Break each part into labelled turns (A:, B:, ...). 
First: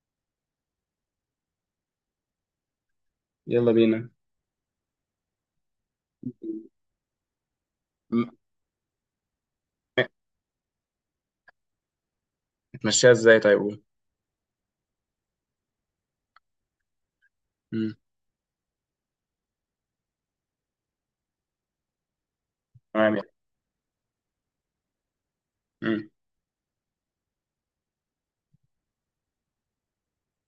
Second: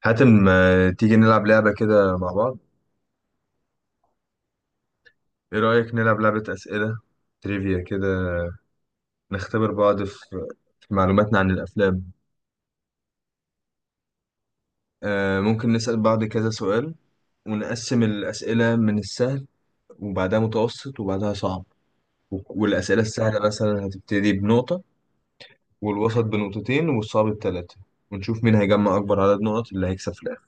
A: حاتم، ما تيجي نلعب لعبة كده مع بعض؟
B: يلا بينا.
A: ايه رأيك نلعب لعبة أسئلة تريفيا كده؟
B: م-
A: نختبر بعض في معلوماتنا عن الأفلام.
B: هتمشيها ازاي طيب قول؟
A: ممكن نسأل بعض كذا سؤال،
B: مم.
A: ونقسم الأسئلة من السهل وبعدها متوسط وبعدها صعب. و- والأسئلة
B: تمام يلا.
A: السهلة مثلا هتبتدي بنقطة،
B: مم.
A: والوسط بنقطتين والصعب بثلاثة. ونشوف مين هيجمع أكبر عدد نقط، اللي هيكسب في الآخر.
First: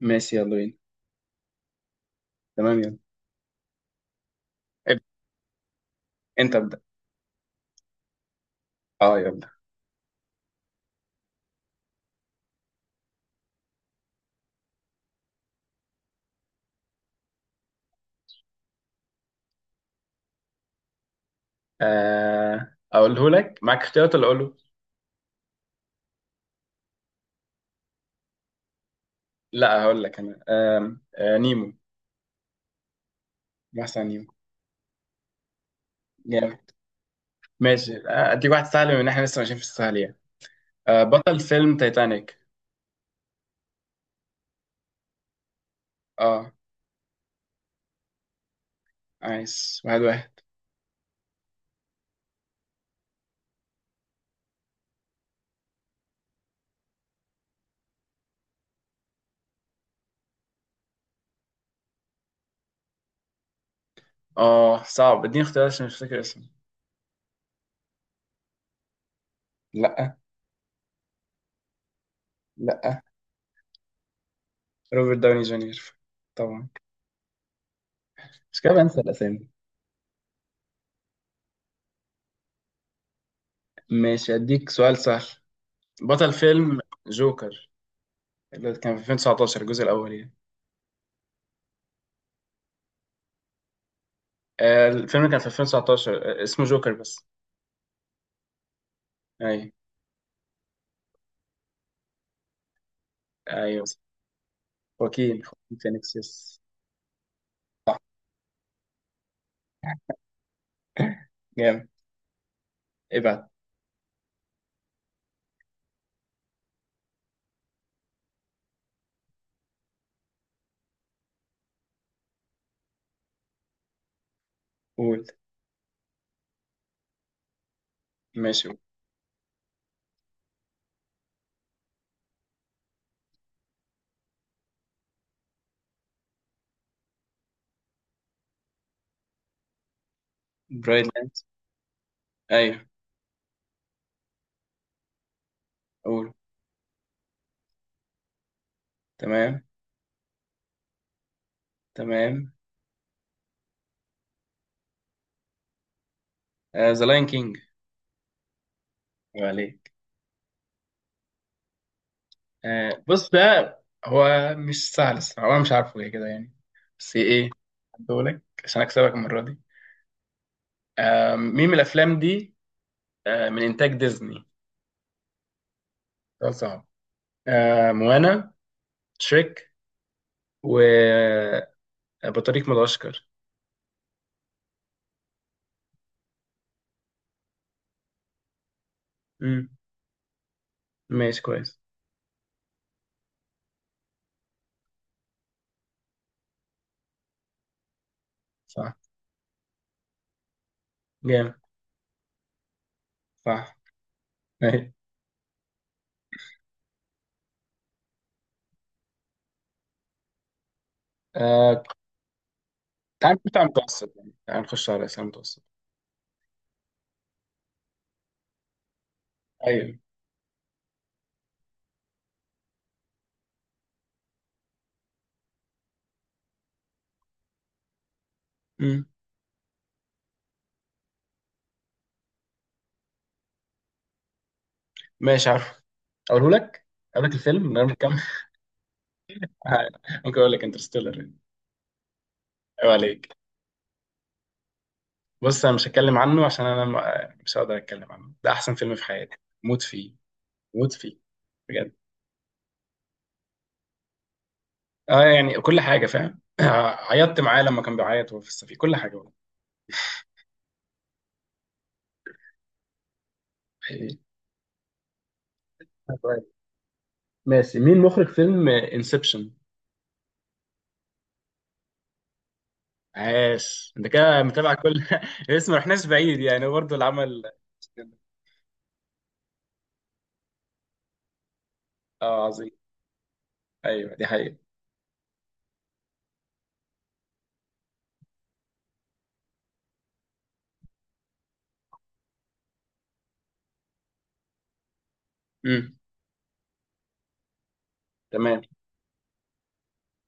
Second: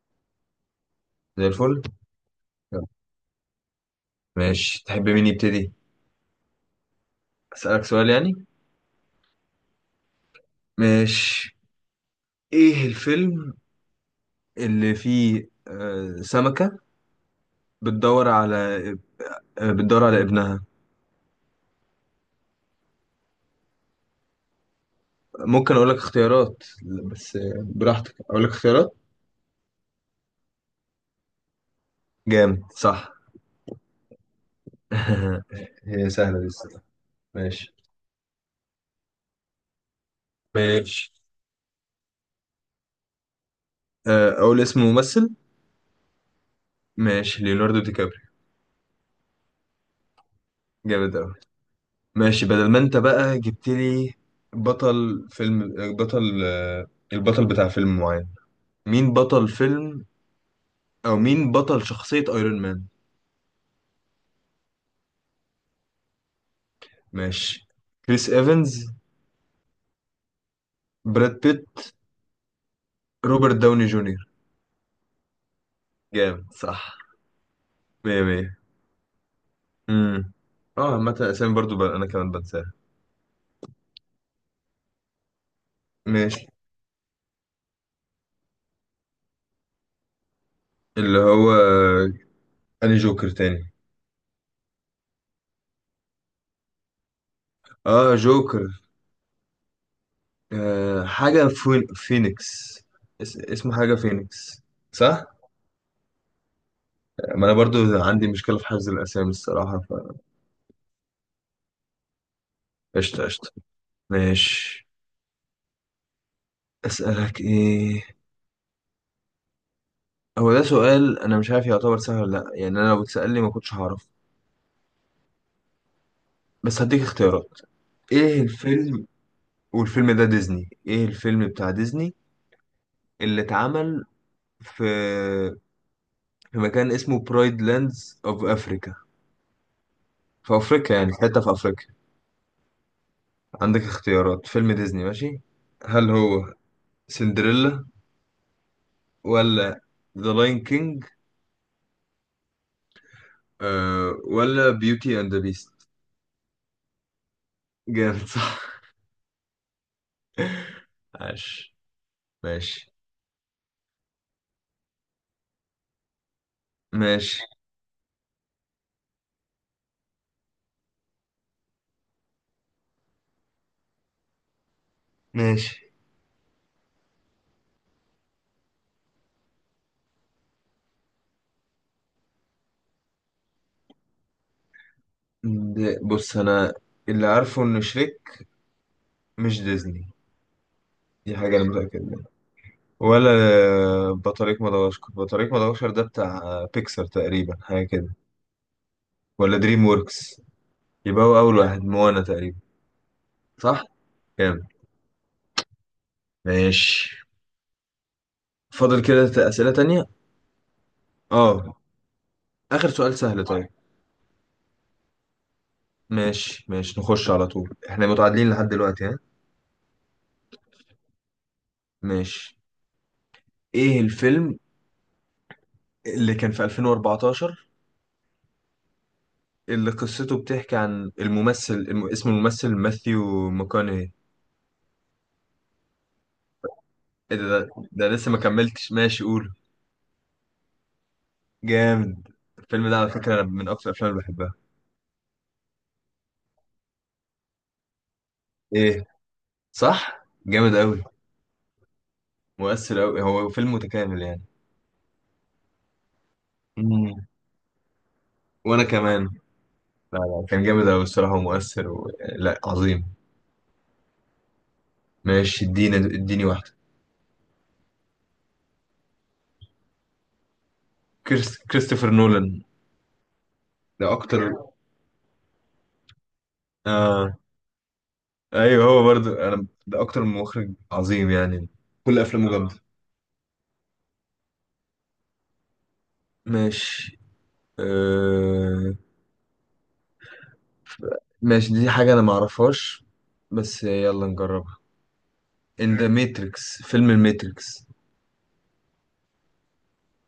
B: ماشي يلا بينا.
A: زي الفل.
B: تمام
A: يلا.
B: يلا.
A: ماشي،
B: ابدأ.
A: تحب مين يبتدي؟
B: انت ابدأ.
A: أسألك سؤال يعني؟
B: اه يلا.
A: ماشي. ايه الفيلم اللي فيه سمكة بتدور على ابنها؟
B: آه اقوله لك معاك اختيارات ولا اقوله؟
A: ممكن أقول لك اختيارات؟ بس براحتك، أقول لك اختيارات.
B: لا، هقول لك انا. آم، آه نيمو.
A: جامد، صح؟
B: محسن نيمو.
A: هي سهلة دي
B: جامد.
A: الصراحة. ماشي.
B: ماشي. اديك واحد سهل بما ان احنا لسه ماشيين في السهل يعني. آه
A: ماشي
B: بطل فيلم تايتانيك.
A: أقول اسم ممثل.
B: اه
A: ماشي، ليوناردو دي كابريو.
B: عايز واحد واحد.
A: جامد أوي. ماشي، بدل ما أنت بقى جبت لي بطل فيلم، بطل البطل بتاع فيلم معين. مين بطل فيلم، أو مين بطل شخصية أيرون مان؟
B: اه صعب، اديني اختيارات عشان مش فاكر اسمه.
A: ماشي. كريس إيفنز؟
B: لا.
A: براد بيت؟
B: لا.
A: روبرت داوني جونيور؟
B: روبرت داوني جونيور.
A: جامد،
B: طبعا.
A: صح. مية مية.
B: مش كده بنسى الاسامي.
A: امم اه عامة اسامي برضو بقى انا كمان بنساها.
B: ماشي أديك سؤال سهل. بطل
A: ماشي.
B: فيلم جوكر اللي كان في 2019 الجزء الأول يعني.
A: اللي هو اني جوكر تاني؟
B: الفيلم كان في 2019، اسمه جوكر بس.
A: اه جوكر.
B: أيوه.
A: آه، حاجة فينيكس. اسمه
B: أيوه.
A: حاجة فينيكس، صح؟
B: خواكين خواكين فينيكس يس.
A: ما انا برضو
B: صح،
A: عندي مشكلة في حفظ الاسامي الصراحة، فقشطة.
B: جامد.
A: قشطة قشطة.
B: ابعت.
A: ماشي. اسألك ايه؟ هو ده سؤال انا مش عارف يعتبر سهل ولا لا، يعني انا لو اتسأل لي ما كنتش هعرف.
B: قول.
A: بس هديك اختيارات. ايه
B: ماشي قول.
A: الفيلم، والفيلم ده ديزني، ايه الفيلم بتاع ديزني اللي اتعمل في مكان اسمه برايد لاندز اوف افريكا، في افريقيا،
B: برايد
A: يعني في
B: لاند.
A: حته في افريقيا؟
B: أيوه.
A: عندك اختيارات، فيلم ديزني. ماشي. هل
B: قول.
A: هو سندريلا،
B: تمام.
A: ولا ذا لاين كينج،
B: تمام.
A: ولا بيوتي اند ذا بيست؟
B: ذا لاين كينج.
A: جامد، صح.
B: عليك.
A: عاش. ماشي
B: بص ده هو مش سهل الصراحة، أنا مش عارفه إيه كده يعني. بس
A: ماشي
B: إيه، هديهولك عشان أكسبك المرة دي. مين من الأفلام دي من إنتاج ديزني؟
A: ماشي.
B: ده صعب. موانا، شريك، وبطريق مدغشقر.
A: بص انا اللي عارفه ان شريك مش
B: مم.
A: ديزني، دي
B: ماشي
A: حاجه انا
B: كويس.
A: متاكد. ولا بطريق مدغشقر، ده بتاع بيكسر تقريبا، حاجة كده،
B: صح.
A: ولا دريم ووركس. يبقى هو
B: جامد.
A: أول واحد موانا تقريبا،
B: صح.
A: صح؟ جامد.
B: أيوة.
A: ماشي. فاضل كده أسئلة تانية؟ اه.
B: آه،
A: آخر سؤال
B: تعال
A: سهل
B: نخش على
A: طيب.
B: المتوسط يعني، تعال نخش على الأسئلة المتوسط.
A: ماشي ماشي نخش على طول، احنا متعادلين لحد دلوقتي، ها؟
B: أيوه.
A: ماشي. ايه الفيلم اللي كان في 2014،
B: مم.
A: اللي قصته بتحكي عن الممثل اسم الممثل ماثيو ماكونهي؟
B: ماشي عارف. أقوله لك. أقول لك
A: ايه ده؟
B: الفيلم من غير ما تكمل.
A: لسه ما كملتش، ماشي قول.
B: ممكن أقول لك انترستيلر يعني.
A: جامد. الفيلم
B: أيوة
A: ده على فكرة
B: عليك.
A: أنا من أكتر الأفلام اللي بحبها.
B: بص أنا مش هتكلم عنه عشان أنا مش هقدر أتكلم عنه، ده أحسن فيلم في
A: إيه،
B: حياتي. موت فيه.
A: صح؟ جامد
B: موت
A: أوي.
B: فيه. بجد.
A: مؤثر أوي، هو فيلم متكامل يعني.
B: اه يعني كل حاجه فاهم.
A: مم.
B: عيطت معاه لما كان بيعيط وهو في السفينه،
A: وأنا
B: كل حاجه
A: كمان.
B: والله.
A: لا، كان جامد أوي الصراحة ومؤثر لا عظيم.
B: حقيقي.
A: ماشي، اديني
B: طيب.
A: واحدة.
B: ماشي، مين مخرج فيلم انسبشن؟
A: كريستوفر نولان.
B: عاش انت
A: ده
B: كده
A: أكتر.
B: متابع كل. اسم، ما رحناش بعيد يعني برضه اللي
A: آه
B: عمل.
A: أيوه، هو برضو أنا ده أكتر مخرج عظيم يعني، كل
B: اه
A: أفلامه
B: عظيم.
A: جامدة.
B: ايوه دي حقيقة.
A: ماشي. آه... ماشي، دي حاجة أنا معرفهاش، بس يلا نجرب. ان
B: امم
A: ذا ماتريكس، فيلم الماتريكس،
B: تمام.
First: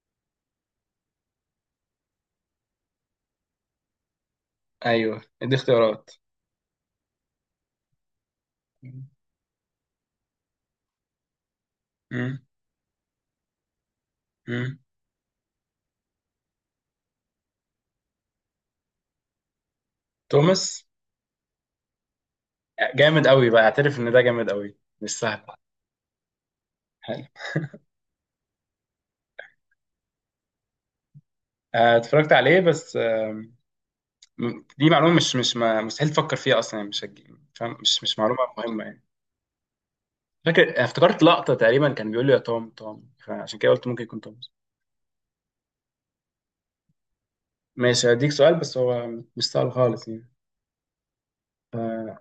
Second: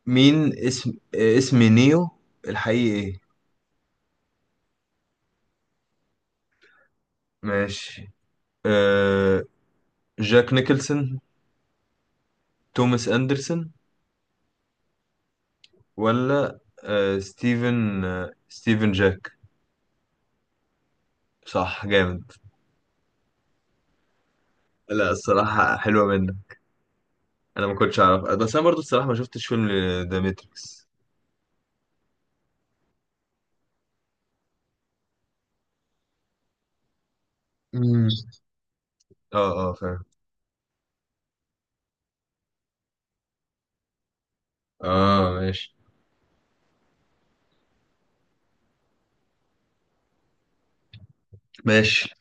A: مين اسم اسم نيو الحقيقي ايه؟
B: ايوه دي اختيارات.
A: ماشي. أه... جاك نيكلسون؟
B: امم
A: توماس اندرسون؟
B: امم
A: ولا ستيفن جاك؟
B: توماس.
A: صح، جامد.
B: جامد قوي بقى، اعترف ان ده جامد قوي
A: لا
B: مش سهل.
A: الصراحة حلوة منك،
B: حلو.
A: انا ما كنتش اعرف، بس انا برضو الصراحة ما شفتش فيلم ذا ماتريكس.
B: اتفرجت عليه بس. دي معلومه، مش مستحيل تفكر فيها اصلا يعني، مش هتجي- فاهم، مش
A: مم.
B: مش معلومه مهمه يعني.
A: اه اه، فاهم.
B: فاكر افتكرت لقطه تقريبا كان بيقول لي يا توم توم، فعشان كده قلت ممكن يكون توم.
A: اه ماشي.
B: ماشي هديك سؤال بس هو مش سؤال خالص يعني.
A: ماشي
B: آه،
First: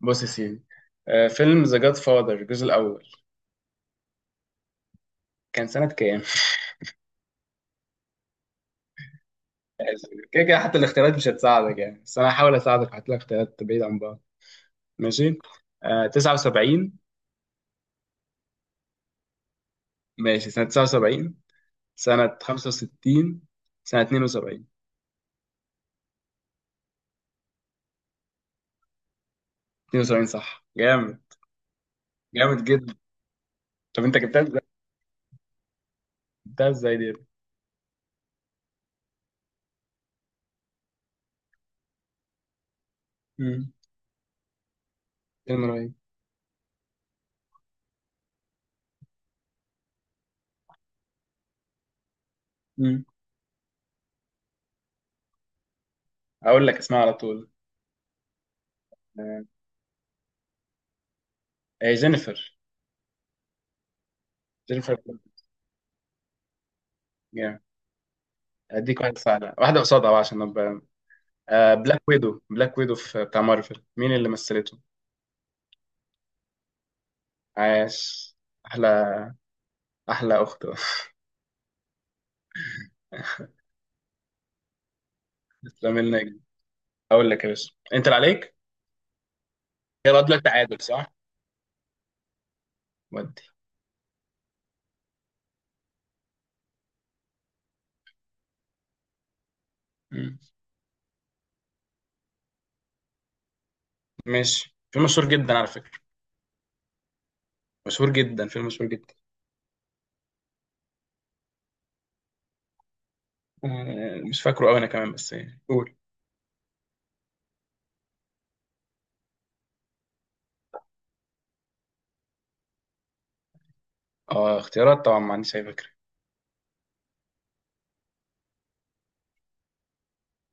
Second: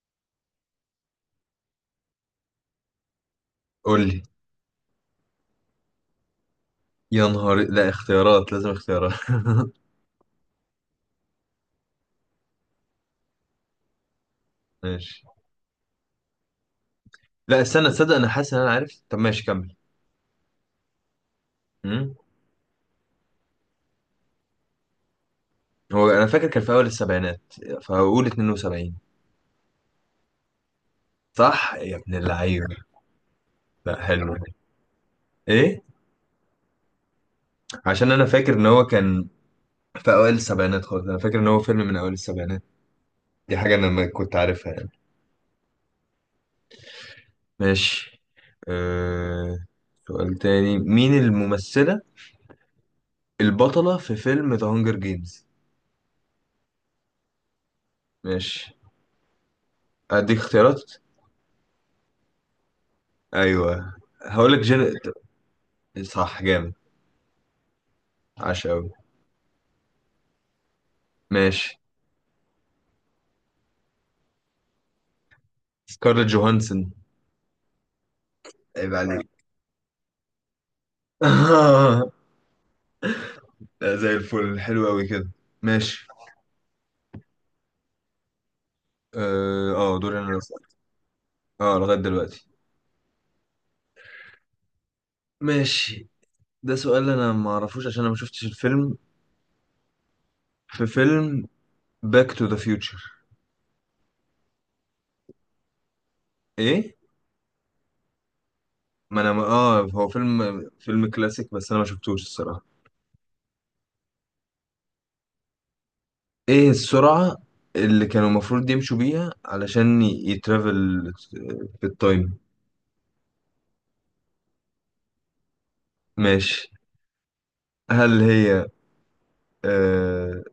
B: بص يا سيدي، فيلم ذا جاد فاذر الجزء الاول
A: قول لي.
B: كان سنه كام؟
A: يا نهار، لا اختيارات، لازم اختيارات.
B: كده كده حتى الاختيارات مش هتساعدك يعني، بس انا هحاول اساعدك، هات لك اختيارات بعيد عن بعض.
A: ماشي.
B: ماشي. آه 79.
A: لا استنى، تصدق انا حاسس ان انا عارف؟ طب ماشي كمل.
B: ماشي سنه 79،
A: مم.
B: سنه 65، سنه 72.
A: هو انا فاكر كان في اول السبعينات، فهقول 72.
B: 72 صح. جامد.
A: صح يا ابن
B: جامد
A: اللعيبه.
B: جدا.
A: لا
B: طب انت
A: حلو.
B: جبتها ازاي؟
A: ايه؟
B: جبتها ازاي دي؟
A: عشان انا فاكر ان هو كان في اوائل السبعينات خالص، انا فاكر ان هو فيلم من اوائل السبعينات. دي
B: امم
A: حاجه انا ما كنت عارفها يعني.
B: فيلم رهيب.
A: ماشي. أه... سؤال تاني. مين الممثله
B: امم
A: البطله في فيلم ذا هانجر جيمز؟
B: اقول لك اسمها على طول.
A: ماشي،
B: آه،
A: اديك اختيارات.
B: هي جينيفر.
A: ايوه، هقولك جن.
B: جينيفر.
A: صح، جامد.
B: جامد.
A: عاش قوي.
B: اديك واحده سهله، واحده قصادها بقى عشان ابقى.
A: ماشي.
B: بلاك ويدو، بلاك ويدو في بتاع مارفل مين اللي مثلته؟
A: سكارلت جوهانسون.
B: عاش. احلى.
A: عيب عليك.
B: احلى اخت.
A: لا زي الفل، حلو قوي كده. ماشي.
B: لامين نجم. اقول لك يا باشا انت اللي عليك.
A: اه دوري
B: يلا
A: انا اللي
B: دلوقتي
A: أسأل.
B: تعادل صح؟
A: اه لغايه دلوقتي.
B: ودي.
A: ماشي. ده سؤال انا ما اعرفوش عشان انا ما شفتش الفيلم.
B: مم.
A: في فيلم باك تو ذا فيوتشر.
B: ماشي فيلم مشهور جدا على فكره.
A: ايه،
B: مشهور جدا فيلم مشهور جدا.
A: ما انا ما اه، هو فيلم فيلم كلاسيك، بس انا ما شفتوش الصراحه.
B: آه، مش فاكره قوي انا كمان بس يعني قول.
A: ايه السرعه اللي كانوا المفروض يمشوا بيها علشان يترافل في التايم؟
B: اه اختيارات طبعا ما عنديش اي فكره.
A: ماشي، هل هي آه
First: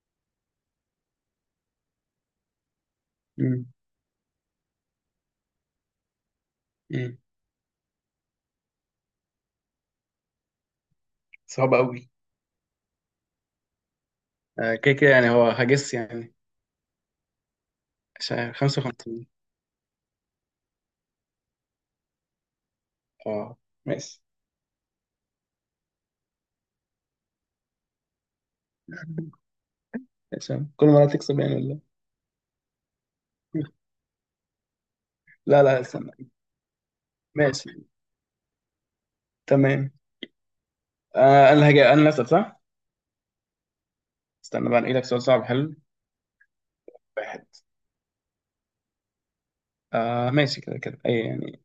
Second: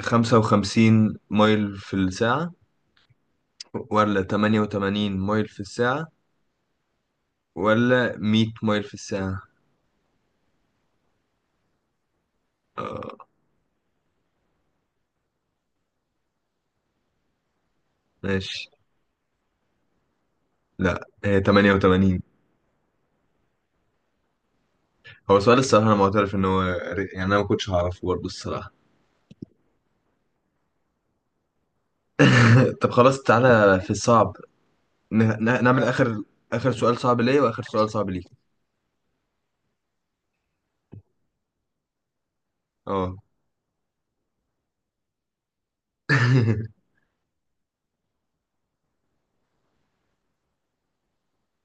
A: 55 مايل في الساعه،
B: مم.
A: ولا 88 مايل في الساعه،
B: مم.
A: ولا 100 مايل في الساعة؟
B: صعب قوي.
A: آه
B: كده كده يعني هو هجس يعني. عشان
A: ماشي،
B: 55.
A: لا هي 88.
B: اه. ماشي.
A: هو سؤال الصراحة أنا معترف إن هو يعني أنا ما كنتش هعرفه برضه الصراحة.
B: عشان كل مرة تكسب يعني ولا؟
A: طب خلاص،
B: إيه؟
A: تعالى في الصعب.
B: لا لا
A: نعمل آخر،
B: استنى.
A: آخر سؤال صعب ليا وآخر
B: ماشي.
A: سؤال صعب ليك.
B: تمام. آه انا هجي انا اللي اسال صح.
A: اه.
B: استنى بقى انقي لك سؤال صعب حلو. واحد. آه ماشي كده كده اي يعني.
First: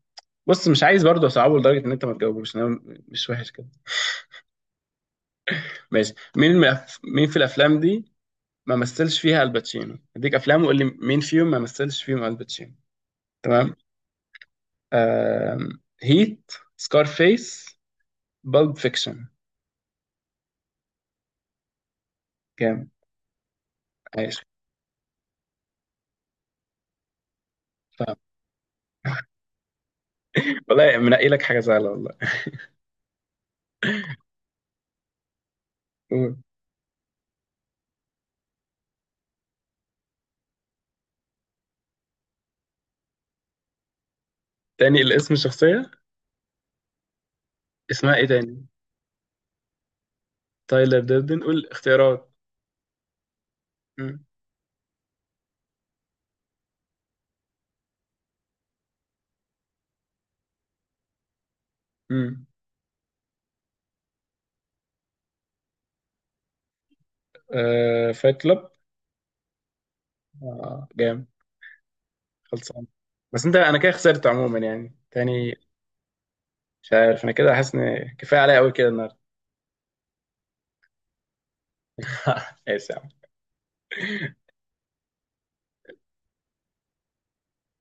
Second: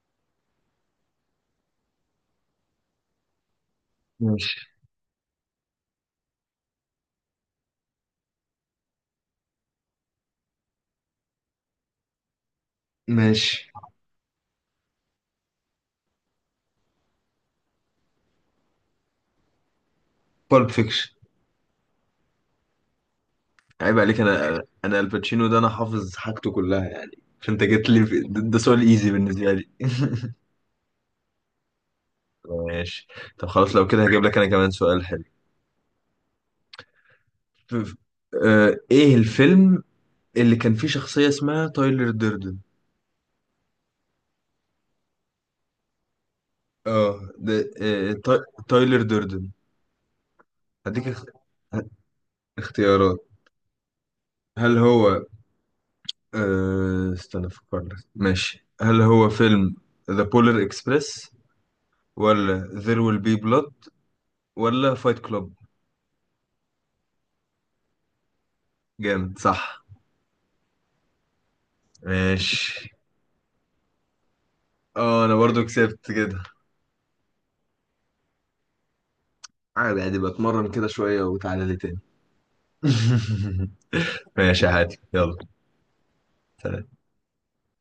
B: بص مش عايز برضه اصعبه لدرجة ان انت ما تجاوبوش انا. مش وحش كده.
A: ماشي.
B: ماشي مين مين في الافلام دي ما مثلش فيها الباتشينو؟ اديك افلام وقول لي مين فيهم ما مثلش فيهم الباتشينو.
A: ماشي.
B: تمام. آه... هيت، سكارفيس، بالب فيكشن.
A: بالب فيكشن.
B: جامد.
A: عيب عليك،
B: عايش.
A: أنا الباتشينو ده أنا حافظ حاجته كلها يعني، فأنت جيت لي
B: فاهم.
A: ده سؤال إيزي بالنسبة لي.
B: والله منقي لك حاجه سهله والله.
A: ماشي. طب خلاص، لو كده هجيب لك أنا كمان سؤال حلو.
B: قول.
A: آه، ايه الفيلم اللي كان فيه شخصية اسمها تايلر ديردن؟
B: تاني الاسم الشخصيه؟
A: اه ده، آه،
B: اسمها ايه تاني؟
A: تايلر ديردن.
B: تايلر
A: هديك اخ-
B: دردن قول اختيارات.
A: اختيارات.
B: مم.
A: هل هو آه، استنى افكر لك ماشي هل هو فيلم ذا بولر اكسبريس،
B: مم.
A: ولا There Will Be Blood، ولا فايت كلوب؟
B: آه فايت كلاب.
A: جامد صح.
B: آه جامد. خلصان.
A: ماشي.
B: بس انت انا كده خسرت عموما يعني
A: اه انا
B: تاني.
A: برضو كسبت كده.
B: مش عارف انا كده حاسس ان كفايه عليا قوي كده النهارده.
A: عادي عادي، بتمرن كده شوية وتعالى لي تاني.
B: ماشي يا عم.
A: ماشي، عادي، يلا. سلام.